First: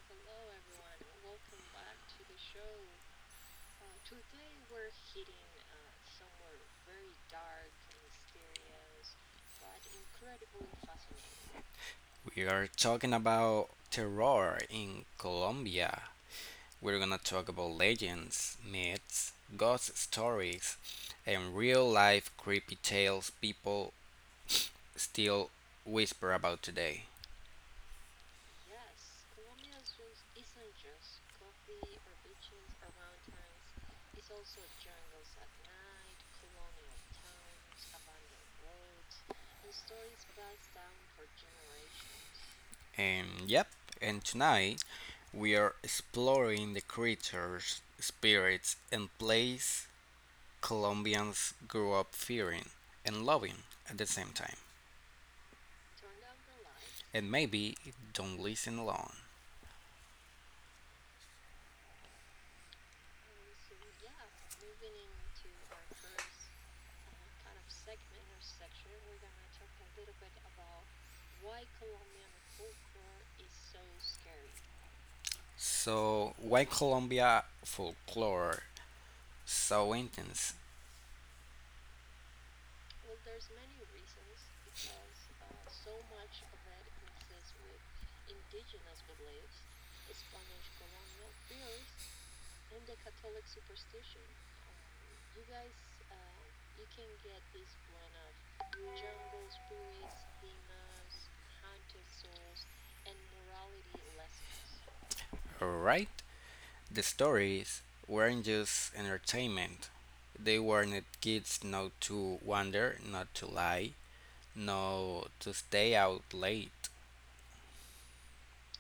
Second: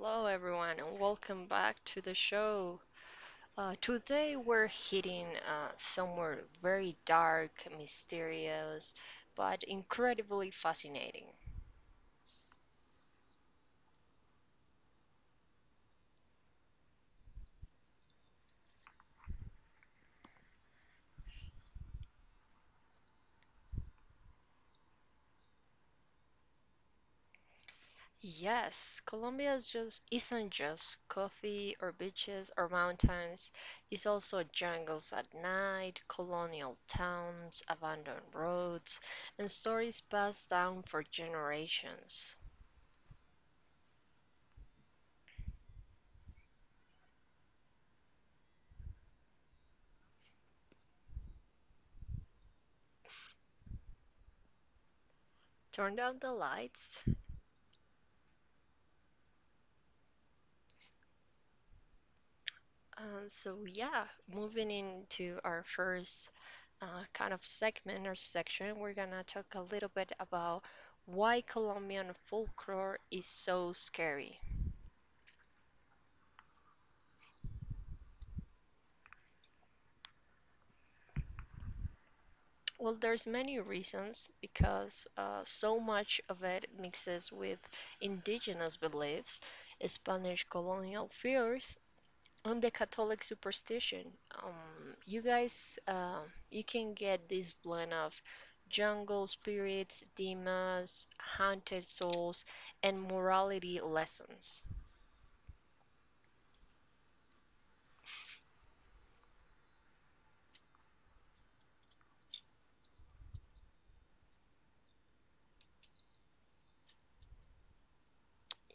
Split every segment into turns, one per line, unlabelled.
hello everyone, and welcome back to the show. Today we're hitting somewhere very dark, mysterious, but incredibly fascinating.
We are talking about terror in Colombia. We're gonna talk about legends, myths, ghost stories, and real life creepy tales people still whisper about today.
Yes, Colombia is just, isn't just coffee or beaches or mountains, it's also jungles at night, colonial towns, abandoned roads, and stories passed down for generations.
And yep, and tonight we are exploring the creatures, spirits, and place Colombians grew up fearing and loving at the same time.
Turn down the lights.
And maybe don't listen alone.
So yeah, moving into our first kind of segment or section, we're gonna talk a little bit about why Colombian folklore is so scary.
So why Colombia folklore so intense,
Well, there's many reasons because so much of it mixes with indigenous beliefs, Spanish colonial fears, on the Catholic superstition. You guys, you can get this blend of jungle spirits, demons, haunted souls, and morality lessons.
right? The stories weren't just entertainment. They warned kids not to wander, not to lie, not to stay out late.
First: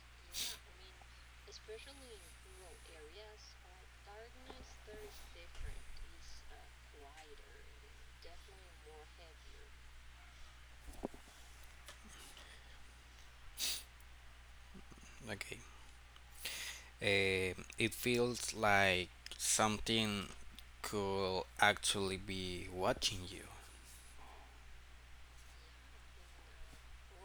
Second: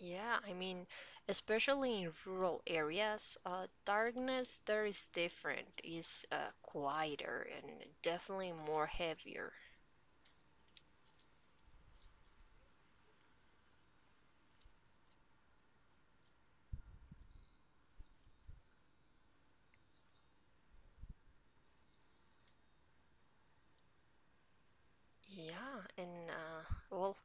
Yeah, I mean, especially in rural areas, darkness there is different, is quieter and definitely more heavier.
Okay. It feels like something could actually be watching you.
Yeah, and well,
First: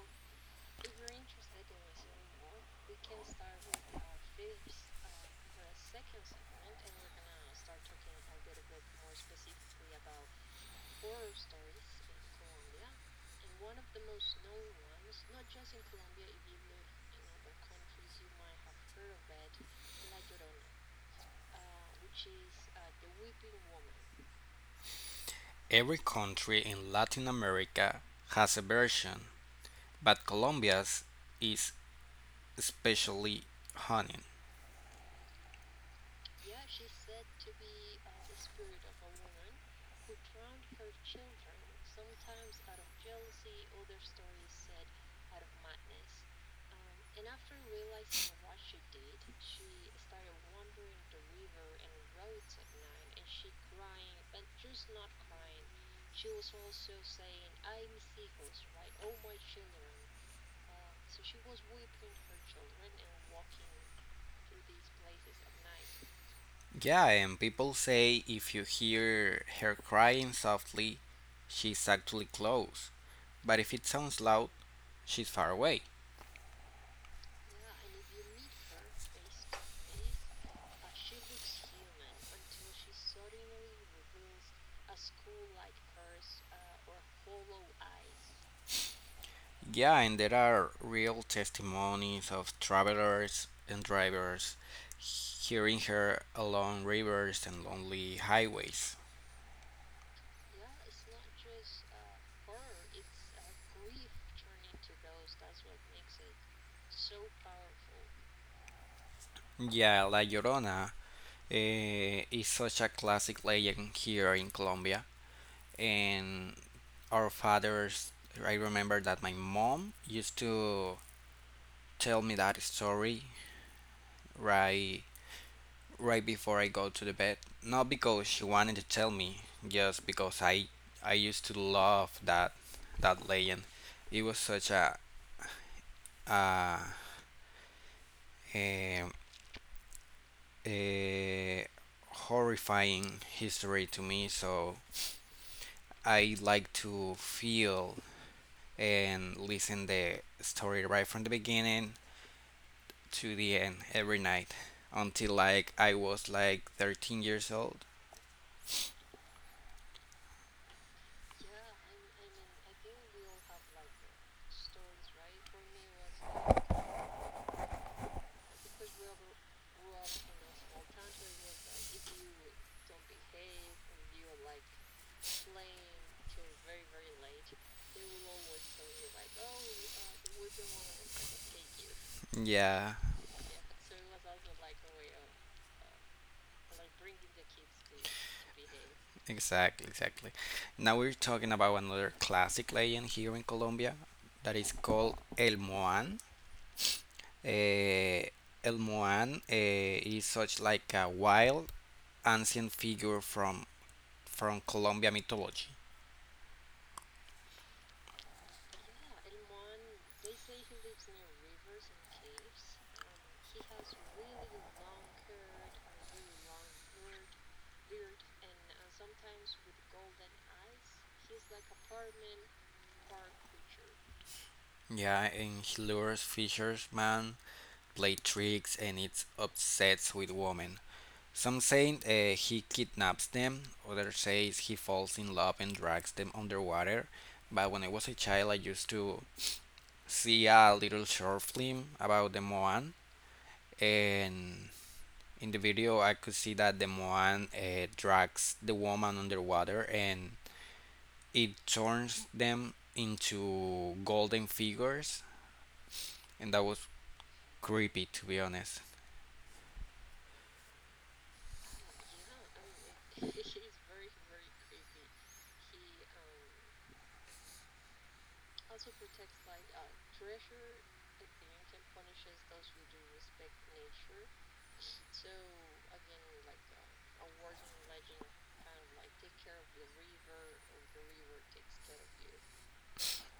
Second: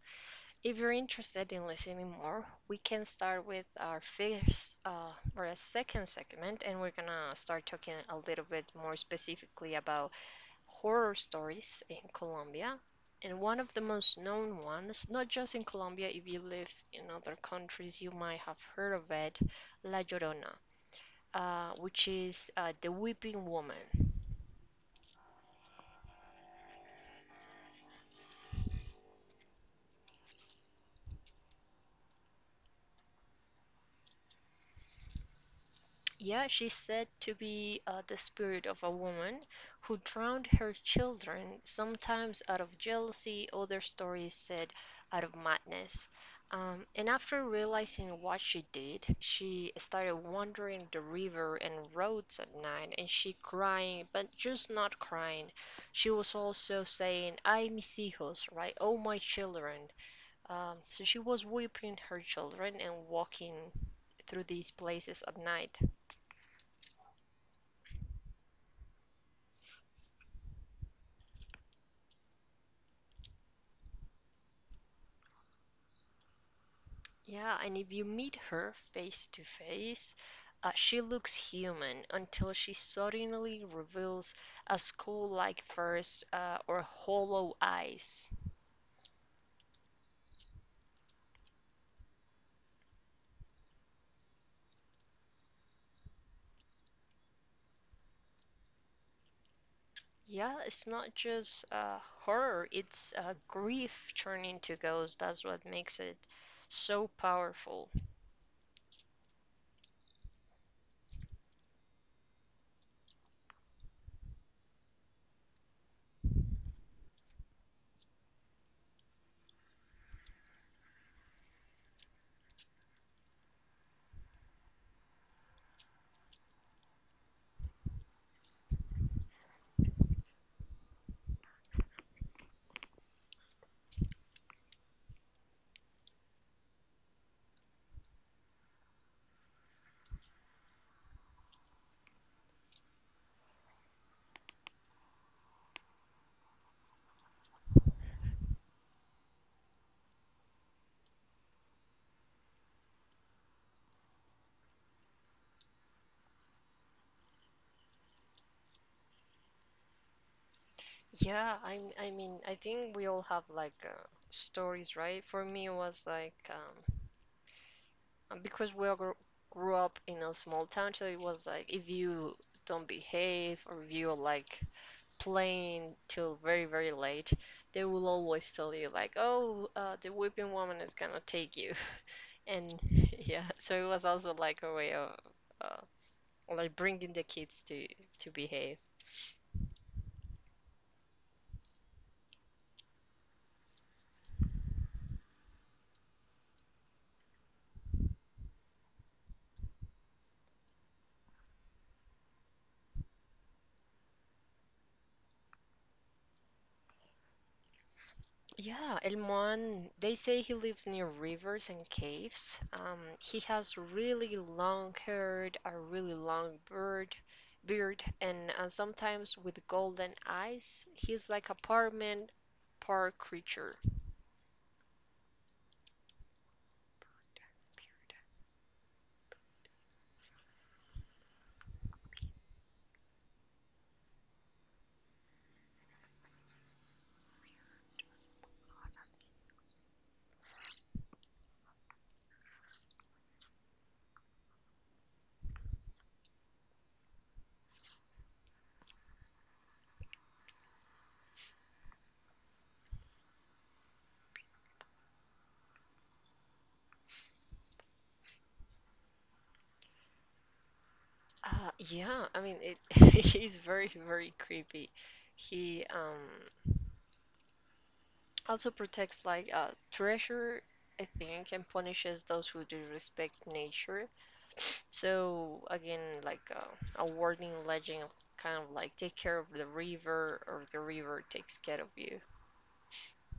if you're interested in listening more, we can start with our first or a second segment, and we're gonna start talking a little bit more specifically about horror stories in Colombia. And one of the most known ones, not just in Colombia, if you live in other countries, you might have heard of it, La Llorona, which is the Weeping Woman.
Every country in Latin America has a version, but Colombia's is especially honey.
Yeah, she's said to be the spirit of a woman who drowned her children, sometimes out of jealousy, other stories said out of madness. And after realizing what she did, she started wandering the river and roads at night, and she crying, but just not crying. She was also saying, "Ay, mis hijos," right? Oh, my children. So she was weeping her children and walking through these places at night.
Yeah, and people say if you hear her crying softly, she's actually close. But if it sounds loud, she's far away.
Yeah, and if you meet her face to face, she looks human until she suddenly reveals a skull like face or hollow eyes.
Yeah, and there are real testimonies of travelers and drivers hearing her along rivers and lonely highways.
Yeah, it's not just horror, it's grief turning to ghost. That's what makes it so powerful.
Yeah, La Llorona is such a classic legend here in Colombia, and our fathers. I remember that my mom used to tell me that story, right right before I go to the bed, not because she wanted to tell me, just because I used to love that legend. It was such uh, um, a horrifying history to me, so I like to feel and listen the story right from the beginning to the end every night until like I was like 13 years old.
Yeah, I mean, I think we all have like stories, right? For me, it was like and because grew up in a small town, so it was like if you don't behave or if you're like playing till very very late, they will always tell you like, oh, the whipping woman is gonna take you, and
Yeah,
yeah, so it was also like a way of uh, like bringing the kids to behave.
exactly. Now we're talking about another classic legend here in Colombia that is called El Moan. Eh, El Moan is such like a wild ancient figure from Colombia mythology.
Yeah, El Moan, they say he lives near rivers and caves. He has really long hair, a really long beard, and sometimes with golden eyes. He's like apartment park creature.
Yeah, and he lures fishermen, play tricks, and it's obsessed with women. Some say he kidnaps them, others say he falls in love and drags them underwater. But when I was a child, I used to see a little short film about the Moan, and in the video, I could see that the Moan drags the woman underwater and it turns them into golden figures, and that was creepy to be honest.
Yeah, I mean it. He's very, very creepy. He also protects like treasure, I think, and punishes those who disrespect nature. So again, like a warning legend, kind of like take care of the river, or the river takes care of you.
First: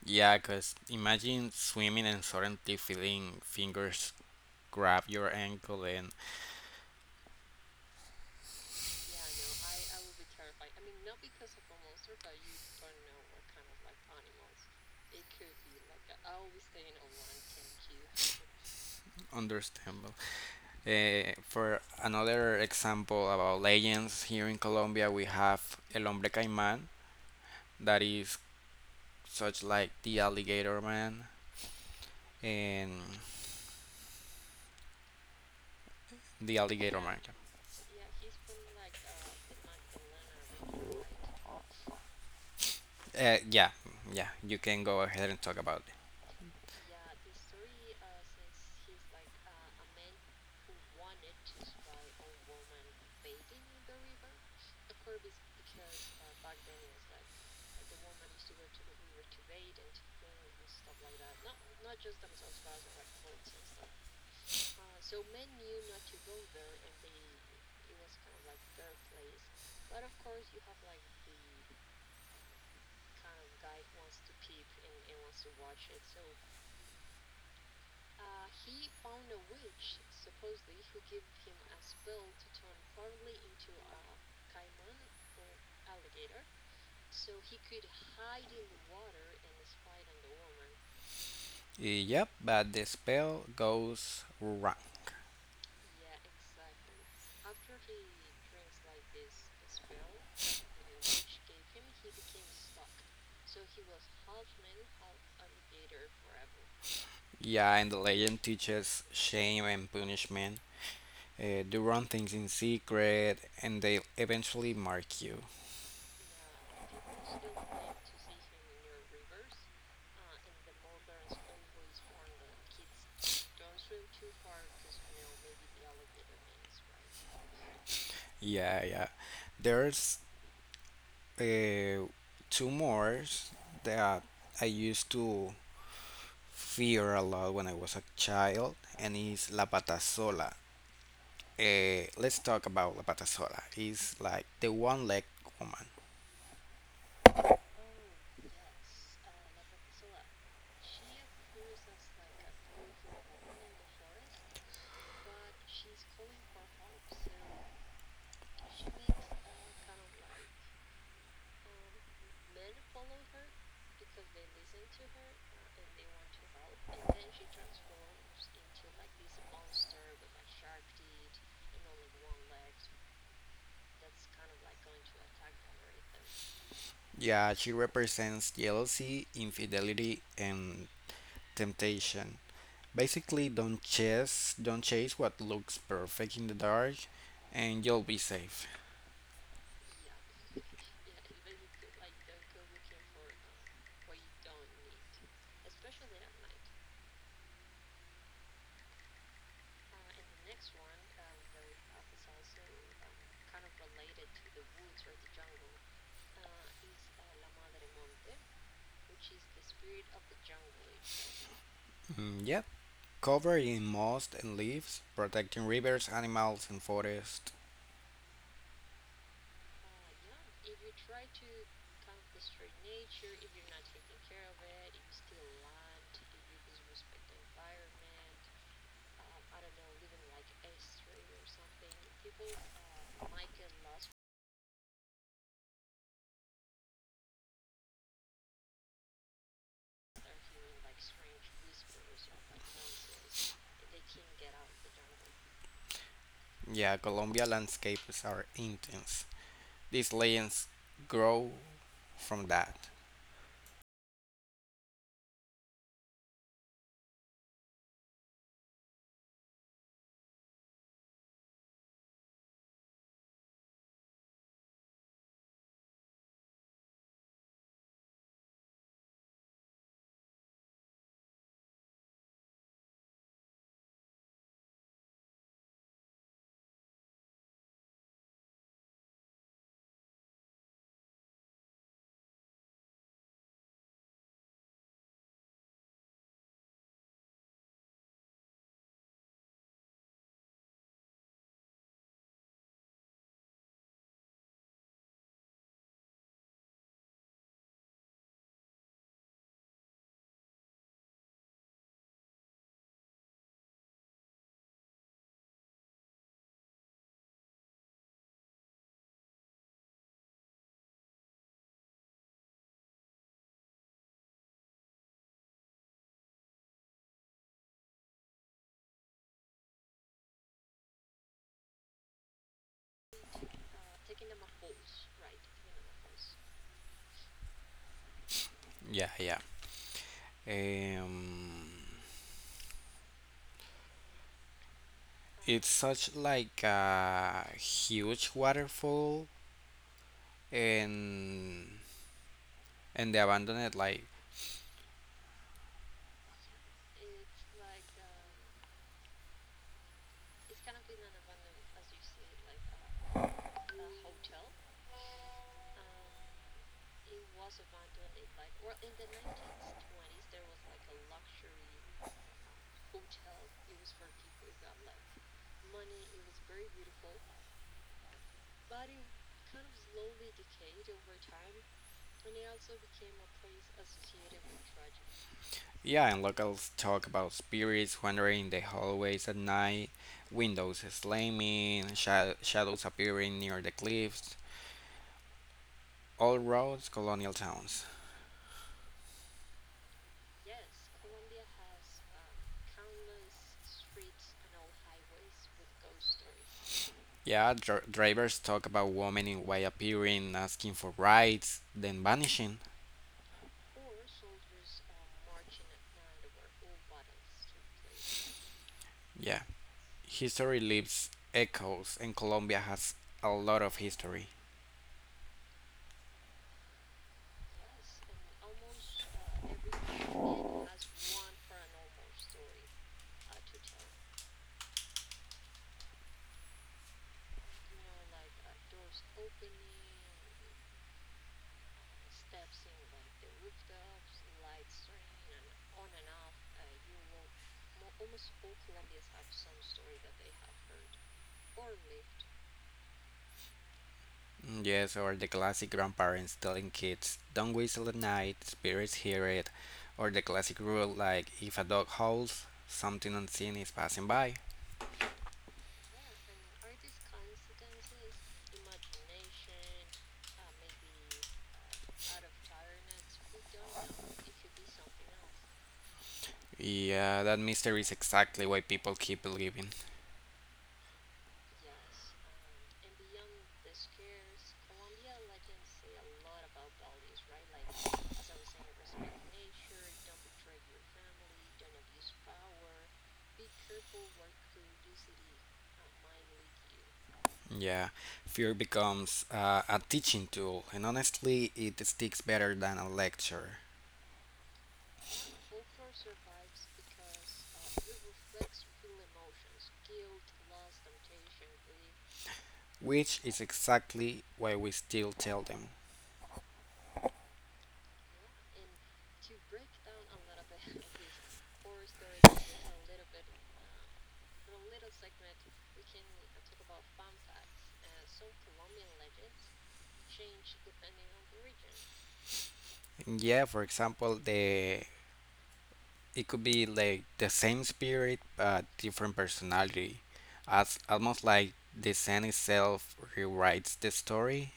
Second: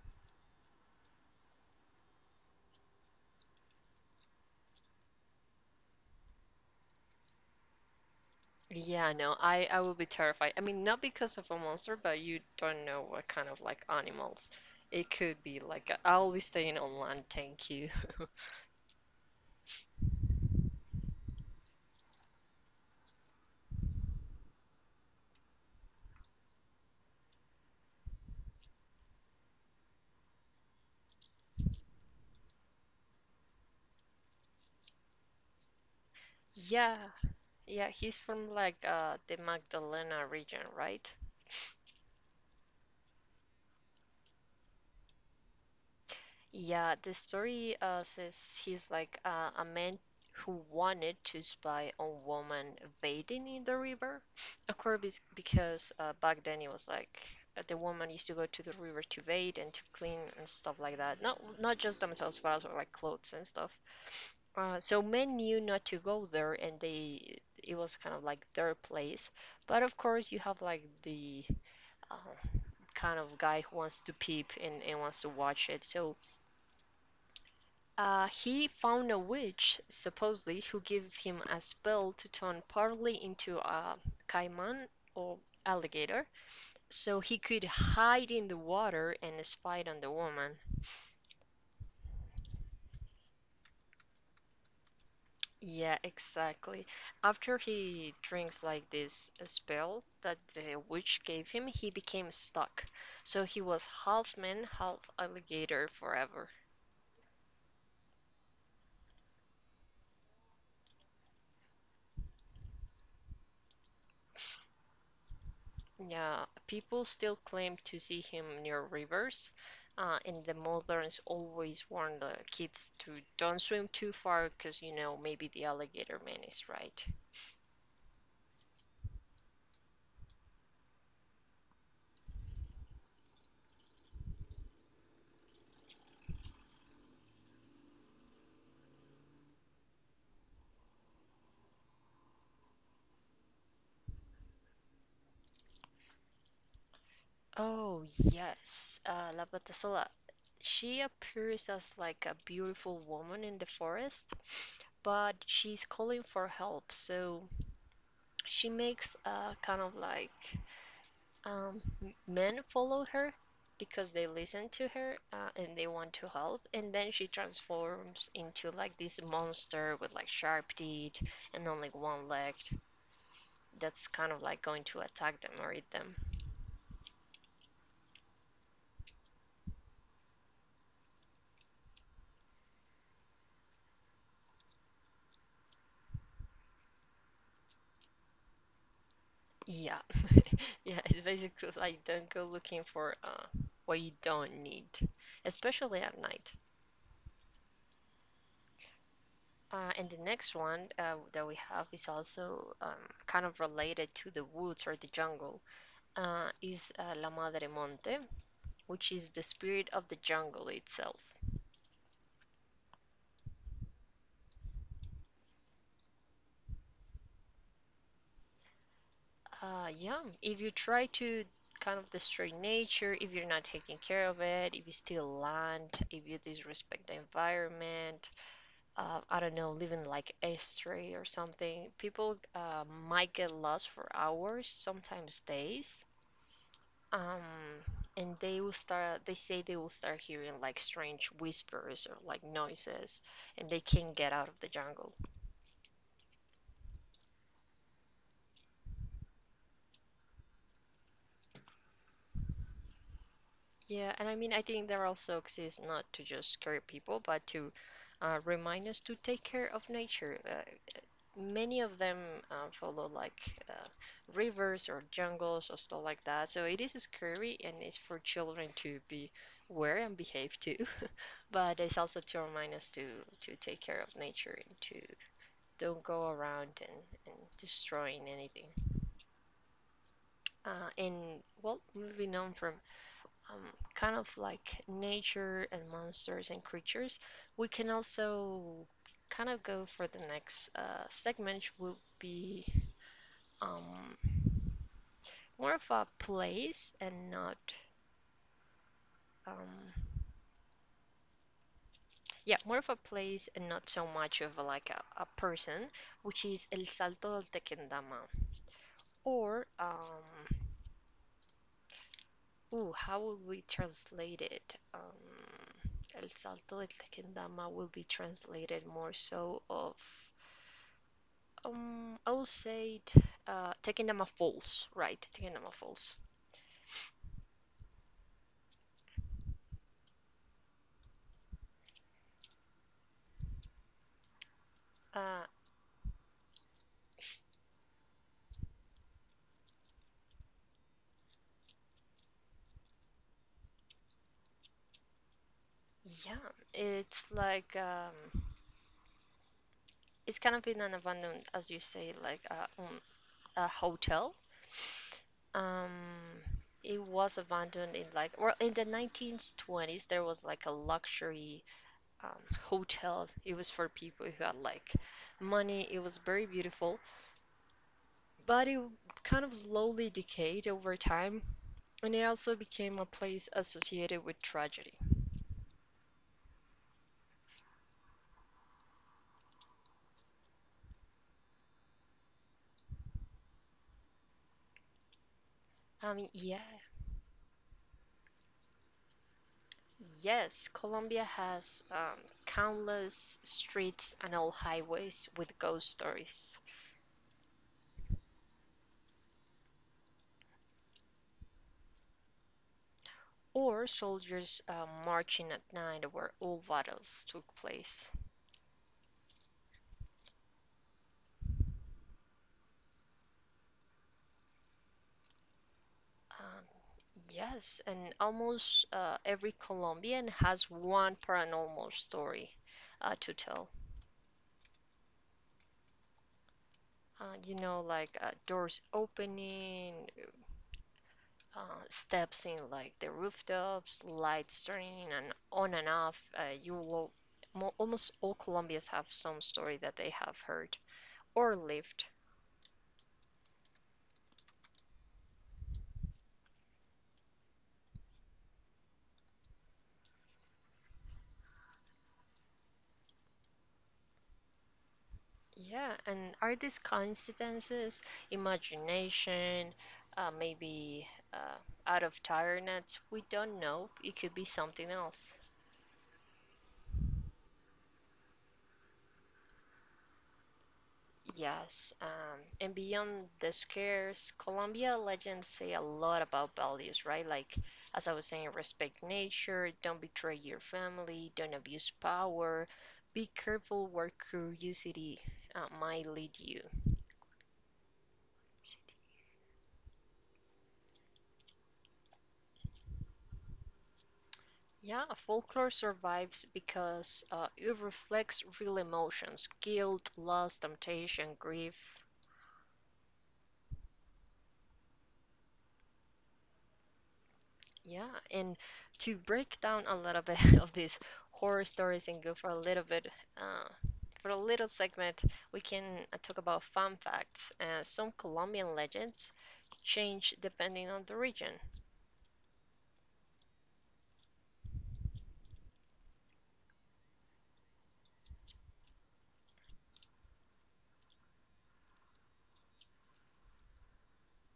Yeah, because imagine swimming and suddenly feeling fingers grab your ankle and
Yeah, no, I would be terrified. I mean, not because of a monster, but you don't know what kind of like animals. It could be like I'll be staying on land, thank you.
understandable. Eh, for another example about legends, here in Colombia we have El Hombre Caimán, that is such like the Alligator Man and the Alligator
Yeah,
Man.
yeah, he's from like the Magdalena region, right?
Yeah, yeah, you can go ahead and talk about
Yeah, the story says he's like a man who wanted to spy on women bathing in the river. Of course, because back then it was like the woman used to go to the river to bathe and to clean and stuff like that. Not just themselves, but also like clothes and stuff. So men knew not to go there, and they it was kind of like their place. But of course, you have like the uh, kind of guy who wants to peep and wants to watch it. So he found a witch, supposedly, who gave him a spell to turn partly into a caiman or alligator, so he could hide in the water and spy on the woman.
it. Yep, but the spell goes wrong.
Yeah, exactly. After he drinks like this spell that the witch gave him, he became stuck. So he was half man, half alligator forever.
Yeah, and the legend teaches shame and punishment. Do wrong things in secret, and they eventually mark you.
Yeah, people still claim to see him near rivers, and the mothers always warn the kids to don't swim too far because, you know, maybe the alligator man is right.
Yeah, yeah. There's uh, two more that I used to fear a lot when I was a child, and it's La Patasola. Let's talk about La Patasola. It's like the one-legged woman.
Oh, yes, La Patasola. She appears as like a beautiful woman in the forest, but she's calling for help, so she makes a kind of like um, men follow her because they listen to her and they want to help and then she transforms into like this monster with like sharp teeth and only one leg that's kind of like going to attack them or eat them.
Yeah, she represents jealousy, infidelity, and temptation. Basically, don't chase what looks perfect in the dark, and you'll be safe.
Yeah. Yeah, it's basically like don't go looking for what you don't need, especially at night. And the next one that we have is also kind of related to the woods or the jungle. Uh, is La Madre Monte, which is the spirit of the jungle itself.
Mm, yep. Covered in moss and leaves, protecting rivers, animals, and forests.
Yeah, if you try to kind of destroy nature, if you're not taking care of it, if you steal land, if you disrespect the environment, I don't know, living like estuary or something, people might get lost for hours, sometimes days. Um, and they say they will start hearing like strange whispers or like noises, and they can't get out of the jungle.
Yeah, Colombia landscapes are intense. These legends grow from that.
Yeah, and I mean, I think there also exists not to just scare people, but to remind us to take care of nature. Many of them follow like uh, rivers or jungles or stuff like that. So it is scary and it's for children to be aware and behave too. But it's also to remind us to take care of nature and to don't go around and destroying anything. And well, moving on from um, kind of like nature and monsters and creatures, we can also kind of go for the next segment, which will be um, more of a place and not. Um, yeah, more of a place and not so much of a, like a person, which is El Salto del Tequendama. Or, ooh, how would we translate it? El Salto del Tequendama will be translated more so of I would say it, Tequendama Falls, right? Tequendama Falls.
Yeah, yeah. Um,
Uh,
it's such like a huge waterfall and and the abandoned like
yeah, it's like it's kind of in an abandoned, as you say, like a hotel. Um, it was abandoned in like well in the 1920s there was like a luxury hotel. It was for people who had like money. It was very beautiful, but it kind of slowly decayed over time, and it also became a place associated with tragedy.
yeah, and locals talk about spirits wandering the hallways at night, windows slamming, shadows appearing near the cliffs.
I mean,
All
yeah.
roads, colonial towns.
Yes, Colombia has countless streets and old highways with ghost stories,
Yeah, drivers talk about women in white appearing, asking for rides, then vanishing.
or soldiers marching at night where old battles took place.
Yeah, history leaves echoes, and Colombia has a lot of history.
Um, yes, and almost every Colombian has one paranormal story to tell. You know, like doors opening, uh, steps in like the rooftops, lights turning and on and off. Almost all Colombians have some story that they have heard or lived.
Mm, yes, or the classic grandparents telling kids, don't whistle at night, spirits hear it, or the classic rule like, if a dog howls, something unseen is passing by.
Yeah, and are these coincidences, imagination, maybe uh, out of tiredness? We don't know. It could be something else.
Yeah, that mystery is exactly why people keep believing.
Yes, and beyond the scares, Colombia legends say a lot about values, right? Like, as I was saying, respect nature, don't betray your family, don't abuse power, be careful where curiosity might lead you.
Yeah, fear becomes a teaching tool, and honestly, it sticks better than a lecture,
Yeah, folklore survives because it reflects real emotions, guilt, loss, temptation, grief.
which is exactly why we still tell them.
Yeah, and to break down a little bit of these horror stories and go for a little bit, uh, for a little segment, we can talk about fun facts. Some Colombian legends change depending on the region.
Yeah, for example, the it could be like the same spirit but different personality, as almost like the scene itself rewrites the story,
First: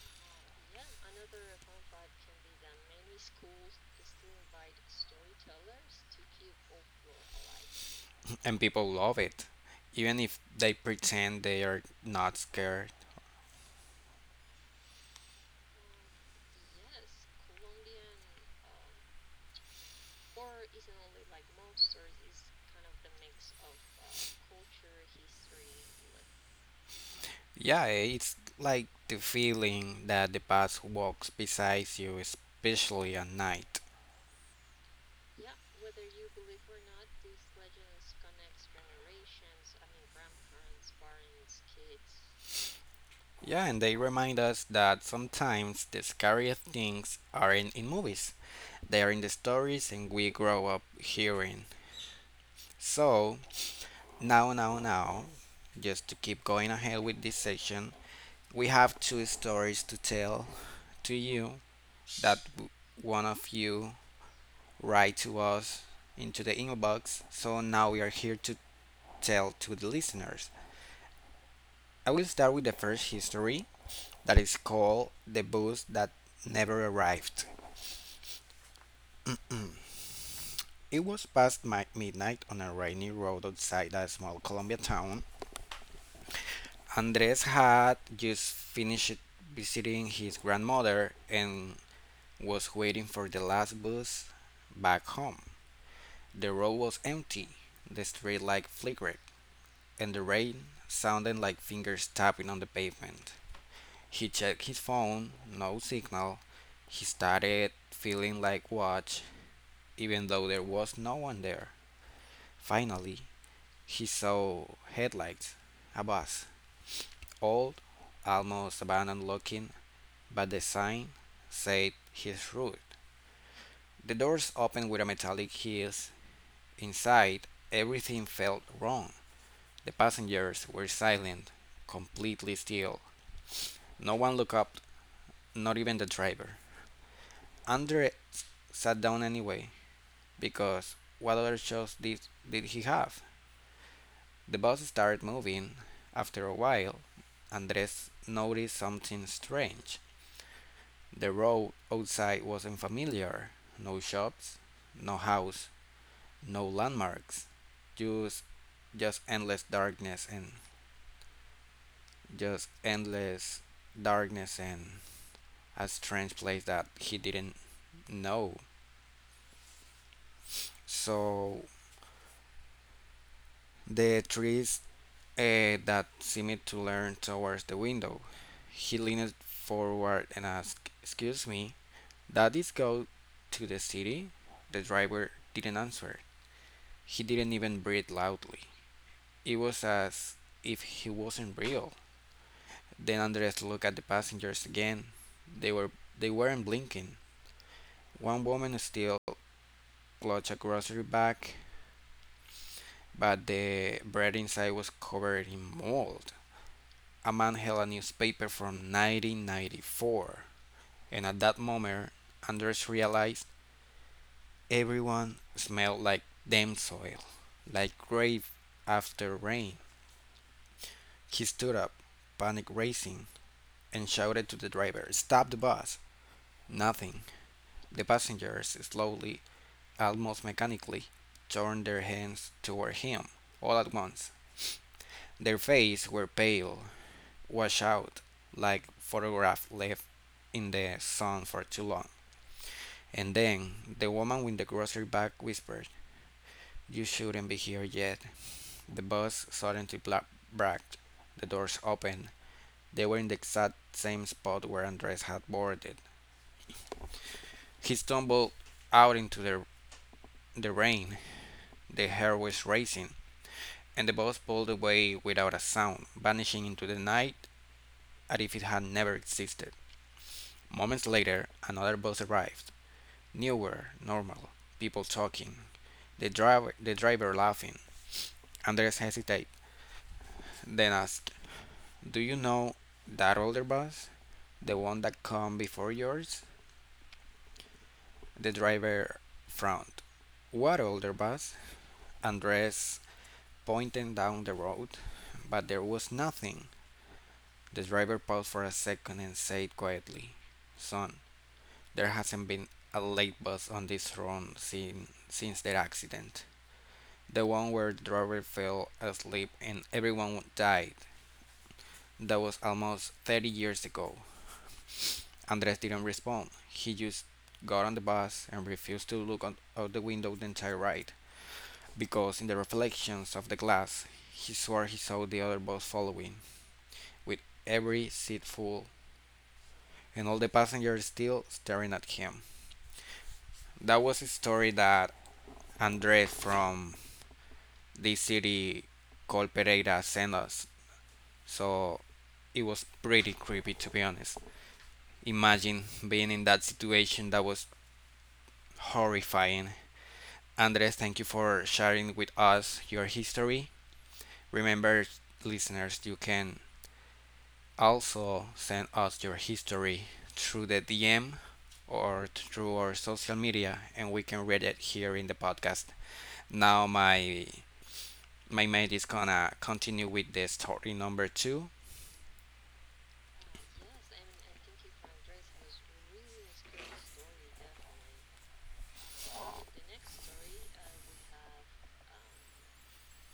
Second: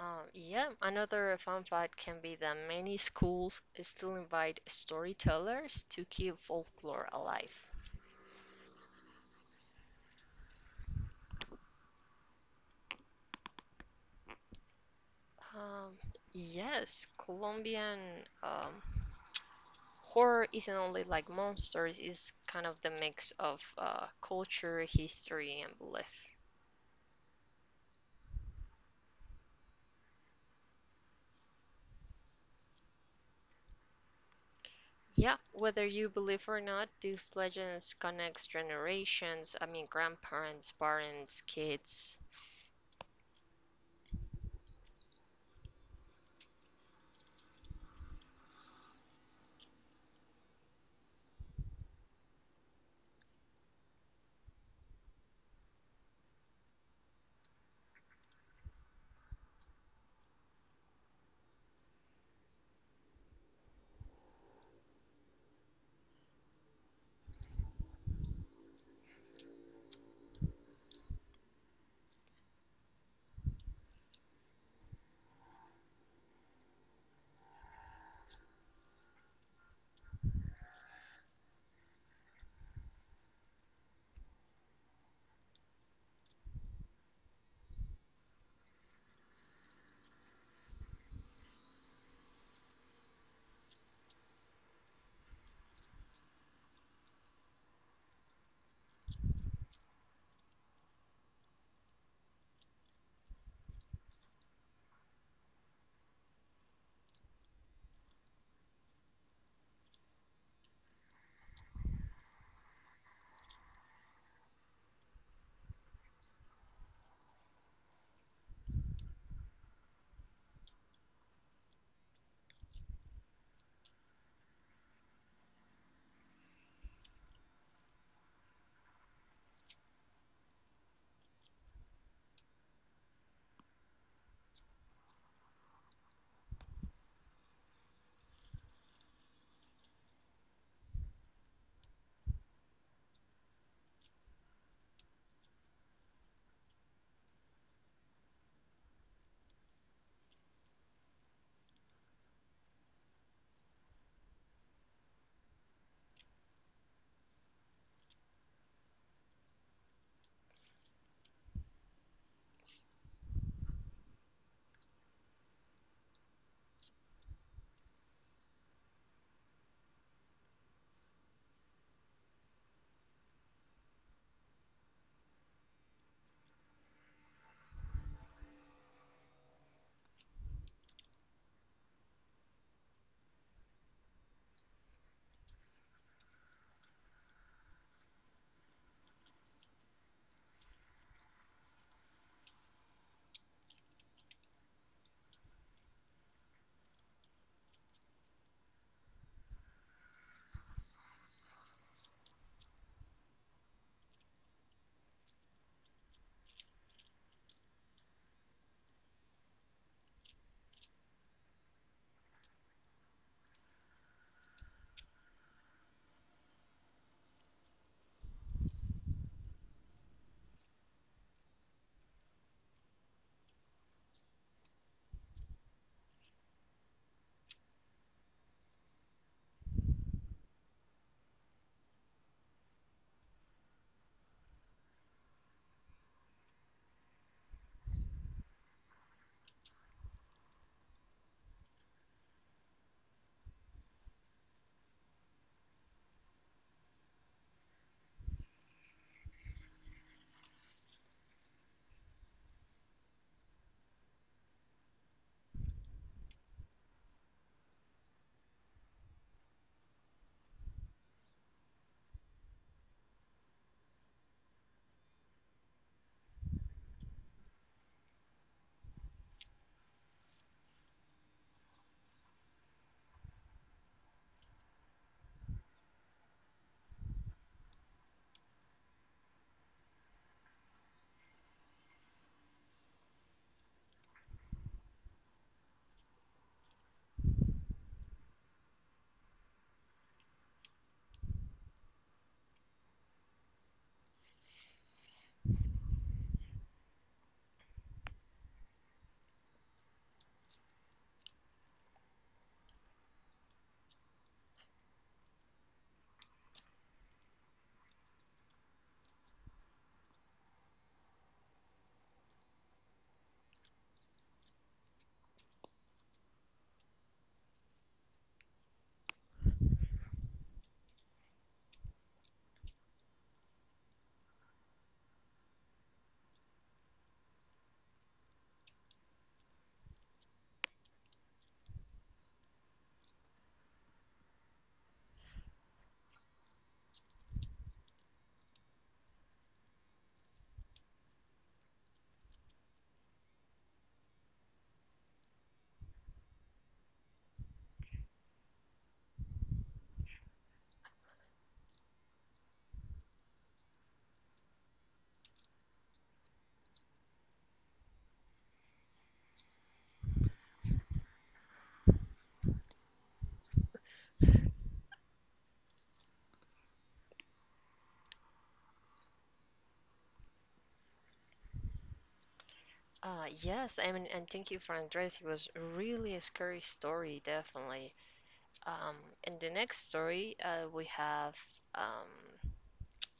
Yeah, another fun fact can be that many schools still invite storytellers to keep folklore alive.
and people love it, even if they pretend they are not scared.
Um, yes, Colombian. Um, Horror isn't only like monsters, it's kind of the mix of culture, history, and belief.
Yeah, it's like the feeling that the past walks beside you, especially at night.
Yeah, whether you believe or not, these legends connects generations, I mean grandparents, parents, kids.
Yeah, and they remind us that sometimes the scariest things aren't in movies, they are in the stories and we grow up hearing. So, now, just to keep going ahead with this section, we have two stories to tell to you that one of you write to us into the inbox. So now we are here to tell to the listeners. I will start with the first history that is called The Bus That Never Arrived. It was past midnight on a rainy road outside a small Colombia town. Andres had just finished visiting his grandmother and was waiting for the last bus back home. The road was empty, the street light flickered, and the rain sounded like fingers tapping on the pavement. He checked his phone, no signal. He started feeling like watch, even though there was no one there. Finally, he saw headlights, a bus, old, almost abandoned looking, but the sign said his route. The doors opened with a metallic hiss. Inside, everything felt wrong. The passengers were silent, completely still. No one looked up, not even the driver. Andre sat down anyway, because what other shows did he have? The bus started moving. After a while, Andres noticed something strange. The road outside was unfamiliar. No shops, no house, no landmarks. Just just endless darkness and just endless darkness and a strange place that he didn't know. So the trees that seemed to lean towards the window. He leaned forward and asked, "Excuse me, that is go to the city?" The driver didn't answer. He didn't even breathe loudly. It was as if he wasn't real. Then Andres looked at the passengers again. They were they weren't blinking. One woman still clutched a grocery bag, but the bread inside was covered in mold. A man held a newspaper from 1994, and at that moment Anders realized everyone smelled like damp soil, like grave after rain. He stood up, panic racing, and shouted to the driver, "Stop the bus!" Nothing. The passengers slowly, almost mechanically, turned their heads toward him all at once. Their faces were pale, washed out, like photographs left in the sun for too long. And then the woman with the grocery bag whispered, "You shouldn't be here yet," the boss suddenly bragged. The doors opened. They were in the exact same spot where Andres had boarded. He stumbled out into the rain. The hair was racing, and the boss pulled away without a sound, vanishing into the night as if it had never existed. Moments later, another bus arrived. Newer, normal, people talking, the driver laughing. Andres hesitated, then asked, "Do you know that older bus? The one that come before yours?" The driver frowned. "What older bus?" Andres pointed down the road. But there was nothing. The driver paused for a second and said quietly, "Son, there hasn't been a late bus on this run since their accident. The one where the driver fell asleep and everyone died. That was almost 30 years ago." Andres didn't respond. He just got on the bus and refused to look out the window the entire ride, because in the reflections of the glass, he swore he saw the other bus following, with every seat full, and all the passengers still staring at him. That was a story that Andres from this city called Pereira sent us, so it was pretty creepy to be honest. Imagine being in that situation, that was horrifying. Andres, thank you for sharing with us your history. Remember, listeners, you can also send us your history through the DM or through our social media and we can read it here in the podcast. Now my mate is gonna continue with the story number two.
Yes, I mean, and thank you for Andres. It was really a scary story, definitely. Um, in the next story, we have um,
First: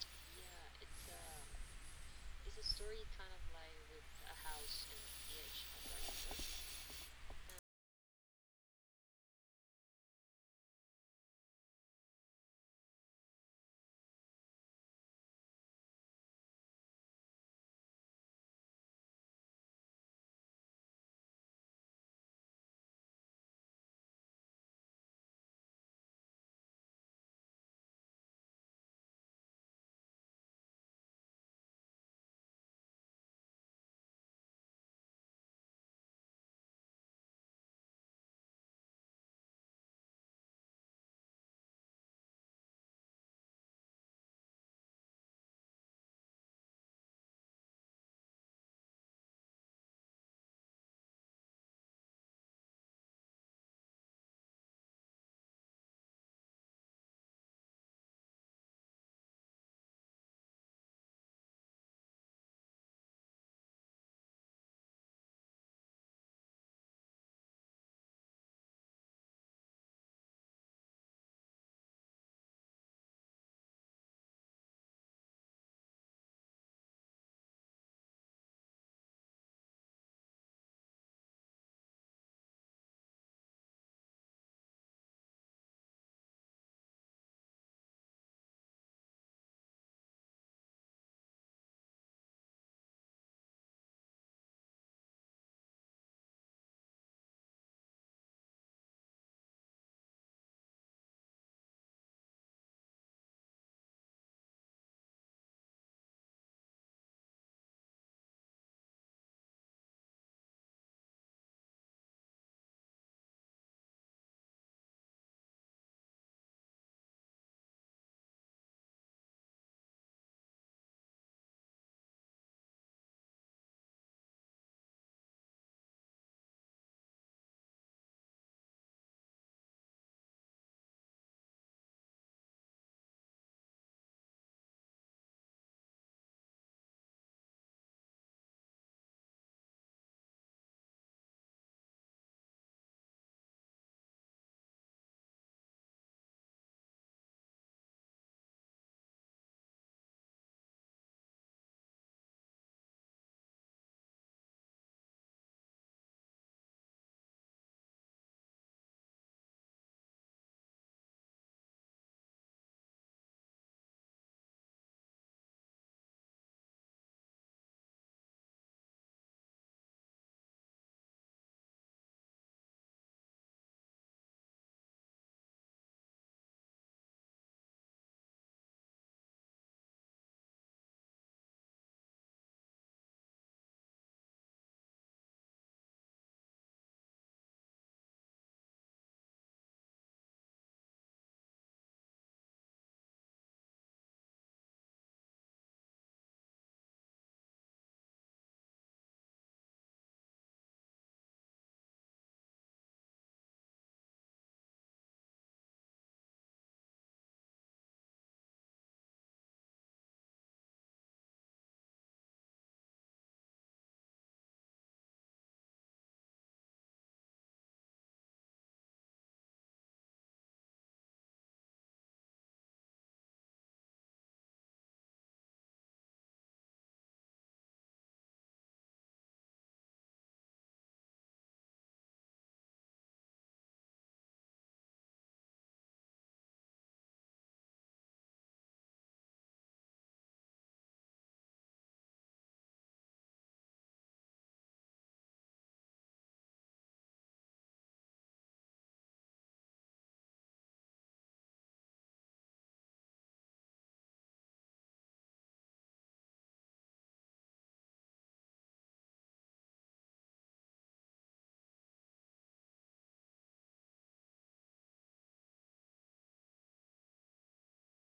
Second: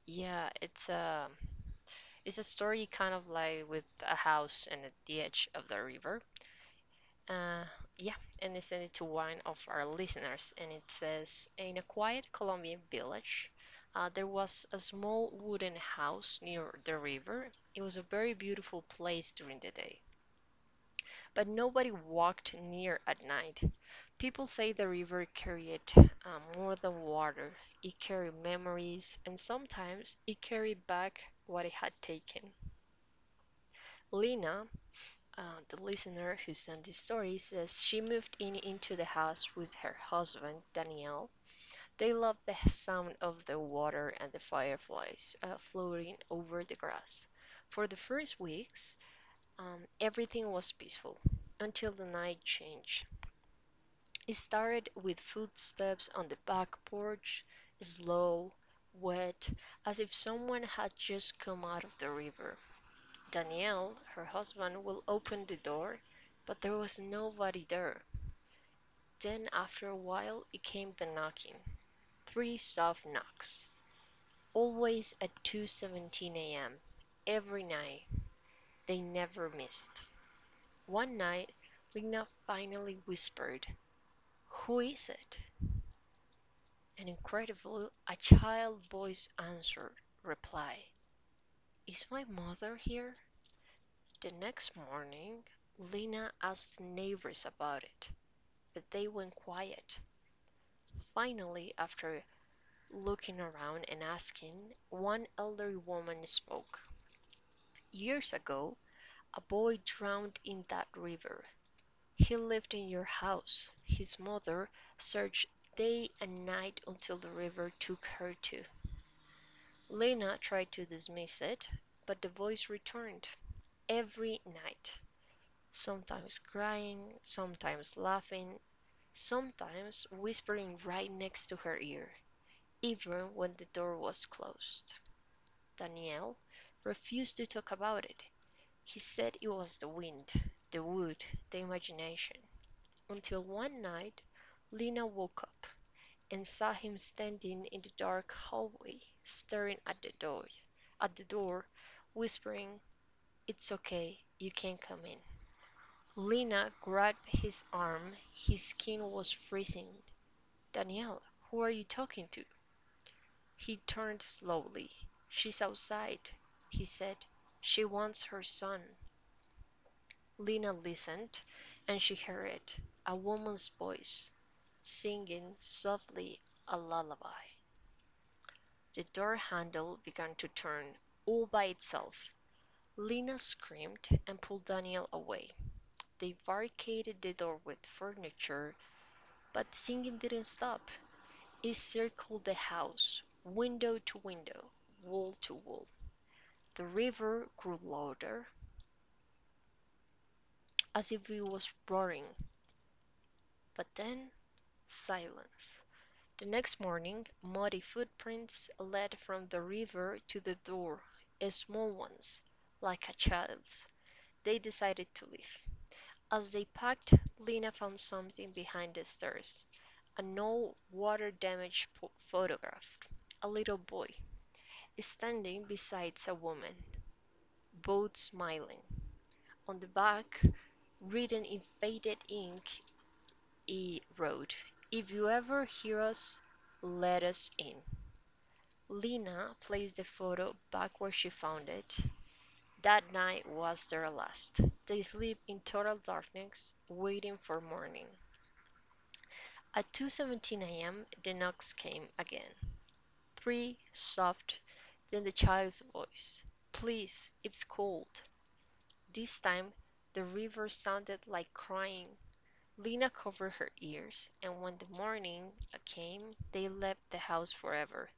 yeah, it's a story kind of like with a house and at the edge of the river. Uh, yeah, and they sent it to one of our listeners, and it says in a quiet Colombian village, there was a small wooden house near the river. It was a very beautiful place during the day, but nobody walked near at night. People say the river carried more than water, it carried memories, and sometimes it carried back what it had taken. Lina, Uh, the listener who sent this story says she moved in into the house with her husband, Daniel. They loved the sound of the water and the fireflies floating over the grass. For the first weeks, everything was peaceful until the night changed. It started with footsteps on the back porch, slow, wet, as if someone had just come out of the river. Danielle, her husband, will open the door, but there was nobody there. Then after a while it came the knocking, three soft knocks, always at 2:17 a.m. every night. They never missed. One night Lena finally whispered, "Who is it?" And incredible, a child voice answered, reply, "Is my mother here?" The next morning Lena asked neighbors about it, but they went quiet. Finally, after looking around and asking, one elderly woman spoke. Years ago, a boy drowned in that river. He lived in your house. His mother searched day and night until the river took her to. Lena tried to dismiss it, but the voice returned every night, sometimes crying, sometimes laughing, sometimes whispering right next to her ear. Even when the door was closed, Daniel refused to talk about it. He said it was the wind, the wood, the imagination, until one night Lena woke up and saw him standing in the dark hallway, staring at the door, at the door, whispering, "It's okay, you can come in." Lena grabbed his arm. His skin was freezing. "Daniel, who are you talking to?" He turned slowly. "She's outside," he said. "She wants her son." Lena listened, and she heard it, a woman's voice singing softly a lullaby. The door handle began to turn all by itself. Lena screamed and pulled Daniel away. They barricaded the door with furniture, but the singing didn't stop. It circled the house, window to window, wall to wall. The river grew louder, as if it was roaring. But then silence. The next morning muddy footprints led from the river to the door, small ones, like a child's. They decided to leave. As they packed, Lena found something behind the stairs, an old water damaged photograph. A little boy standing beside a woman, both smiling. On the back, written in faded ink, E wrote, "If you ever hear us, let us in." Lena placed the photo back where she found it. That night was their last. They sleep in total darkness, waiting for morning. At 2:17 a.m., the knocks came again. Three soft, then the child's voice. "Please, it's cold." This time the river sounded like crying. Lena covered her ears, and when the morning came they left the house forever.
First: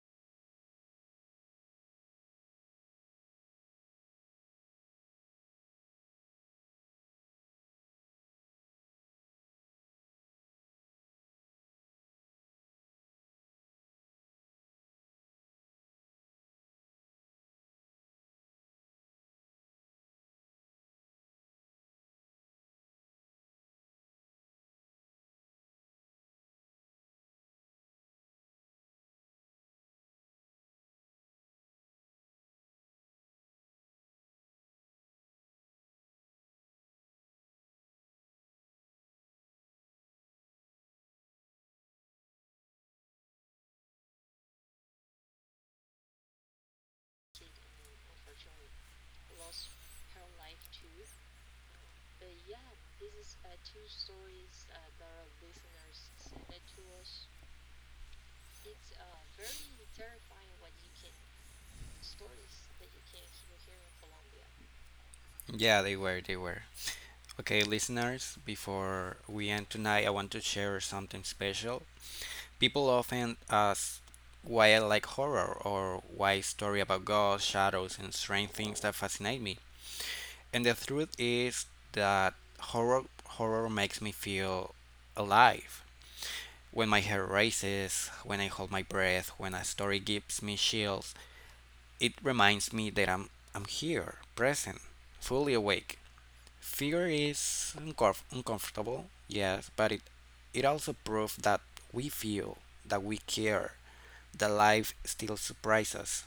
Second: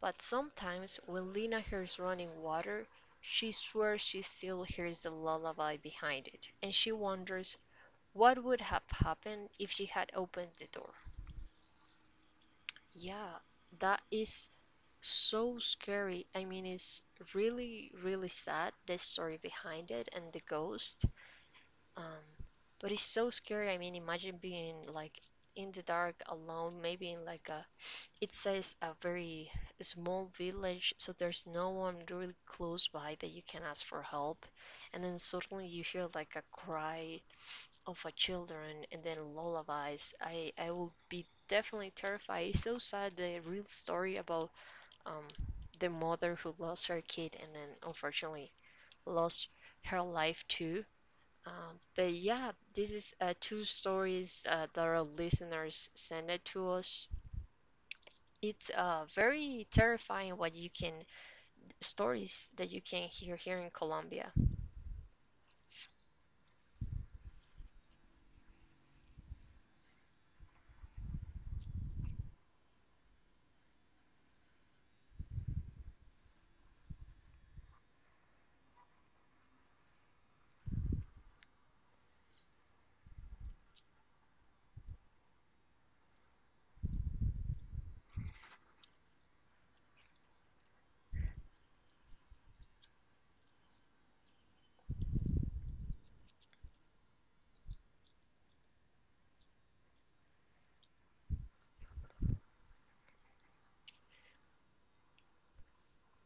But sometimes when Lena hears running water she swears she still hears the lullaby behind it, and she wonders what would have happened if she had opened the door. Yeah, that is so scary. I mean, it's really, really sad, the story behind it and the ghost. Um, but it's so scary. I mean, imagine being like in the dark alone, maybe in like a, it says a very small village, so there's no one really close by that you can ask for help. And then suddenly you hear like a cry of a children and then lullabies. I will be definitely terrified. It's so sad, the real story about um, the mother who lost her kid and then unfortunately lost her life too. But yeah, this is two stories that our listeners sent it to us. It's very terrifying what you can stories that you can hear here in Colombia.
Yeah, they were, they were. Okay, listeners, before we end tonight, I want to share something special. People often ask why I like horror or why story about ghosts, shadows, and strange things that fascinate me. And the truth is that horror horror makes me feel alive. When my hair raises, when I hold my breath, when a story gives me chills, it reminds me that I'm here, present, fully awake. Fear is uncomfortable, yes, but it also proves that we feel, that we care, the life still surprises us.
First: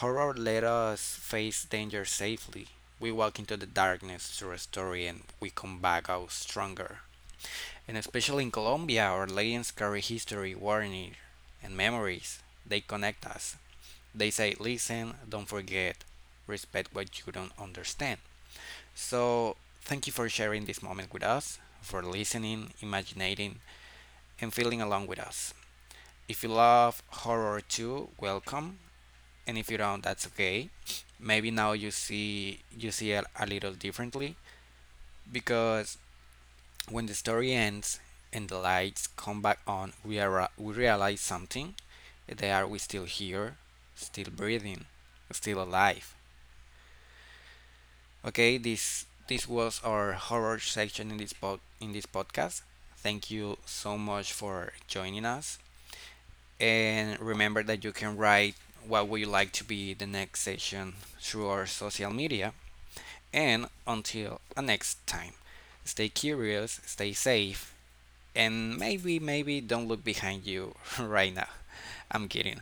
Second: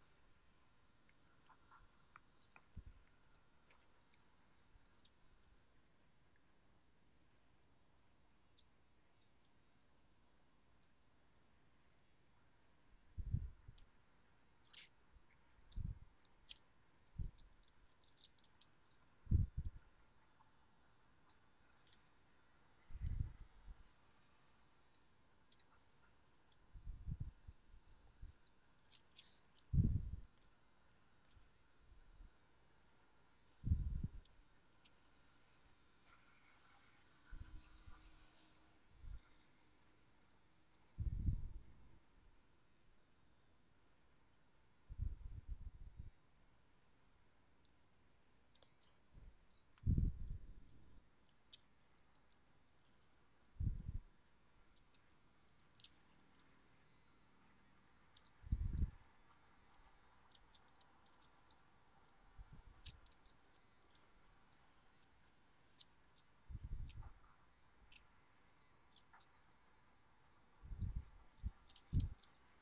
Horror let us face danger safely. We walk into the darkness through a story and we come back out stronger. And especially in Colombia, our legends carry history, warning, and memories. They connect us. They say, listen, don't forget, respect what you don't understand. So, thank you for sharing this moment with us, for listening, imaginating, and feeling along with us. If you love horror too, welcome. And if you don't, that's okay. Maybe now you see it a little differently, because when the story ends and the lights come back on, we realize something, that we still here, still breathing, still alive. Okay, this was our horror section in this podcast. Thank you so much for joining us, and remember that you can write what would you like to be the next session through our social media. And until the next time, stay curious, stay safe, and maybe don't look behind you right now. I'm kidding.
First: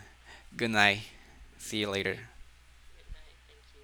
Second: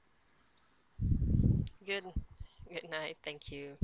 Good night. See you
Good
later.
good night. Thank you.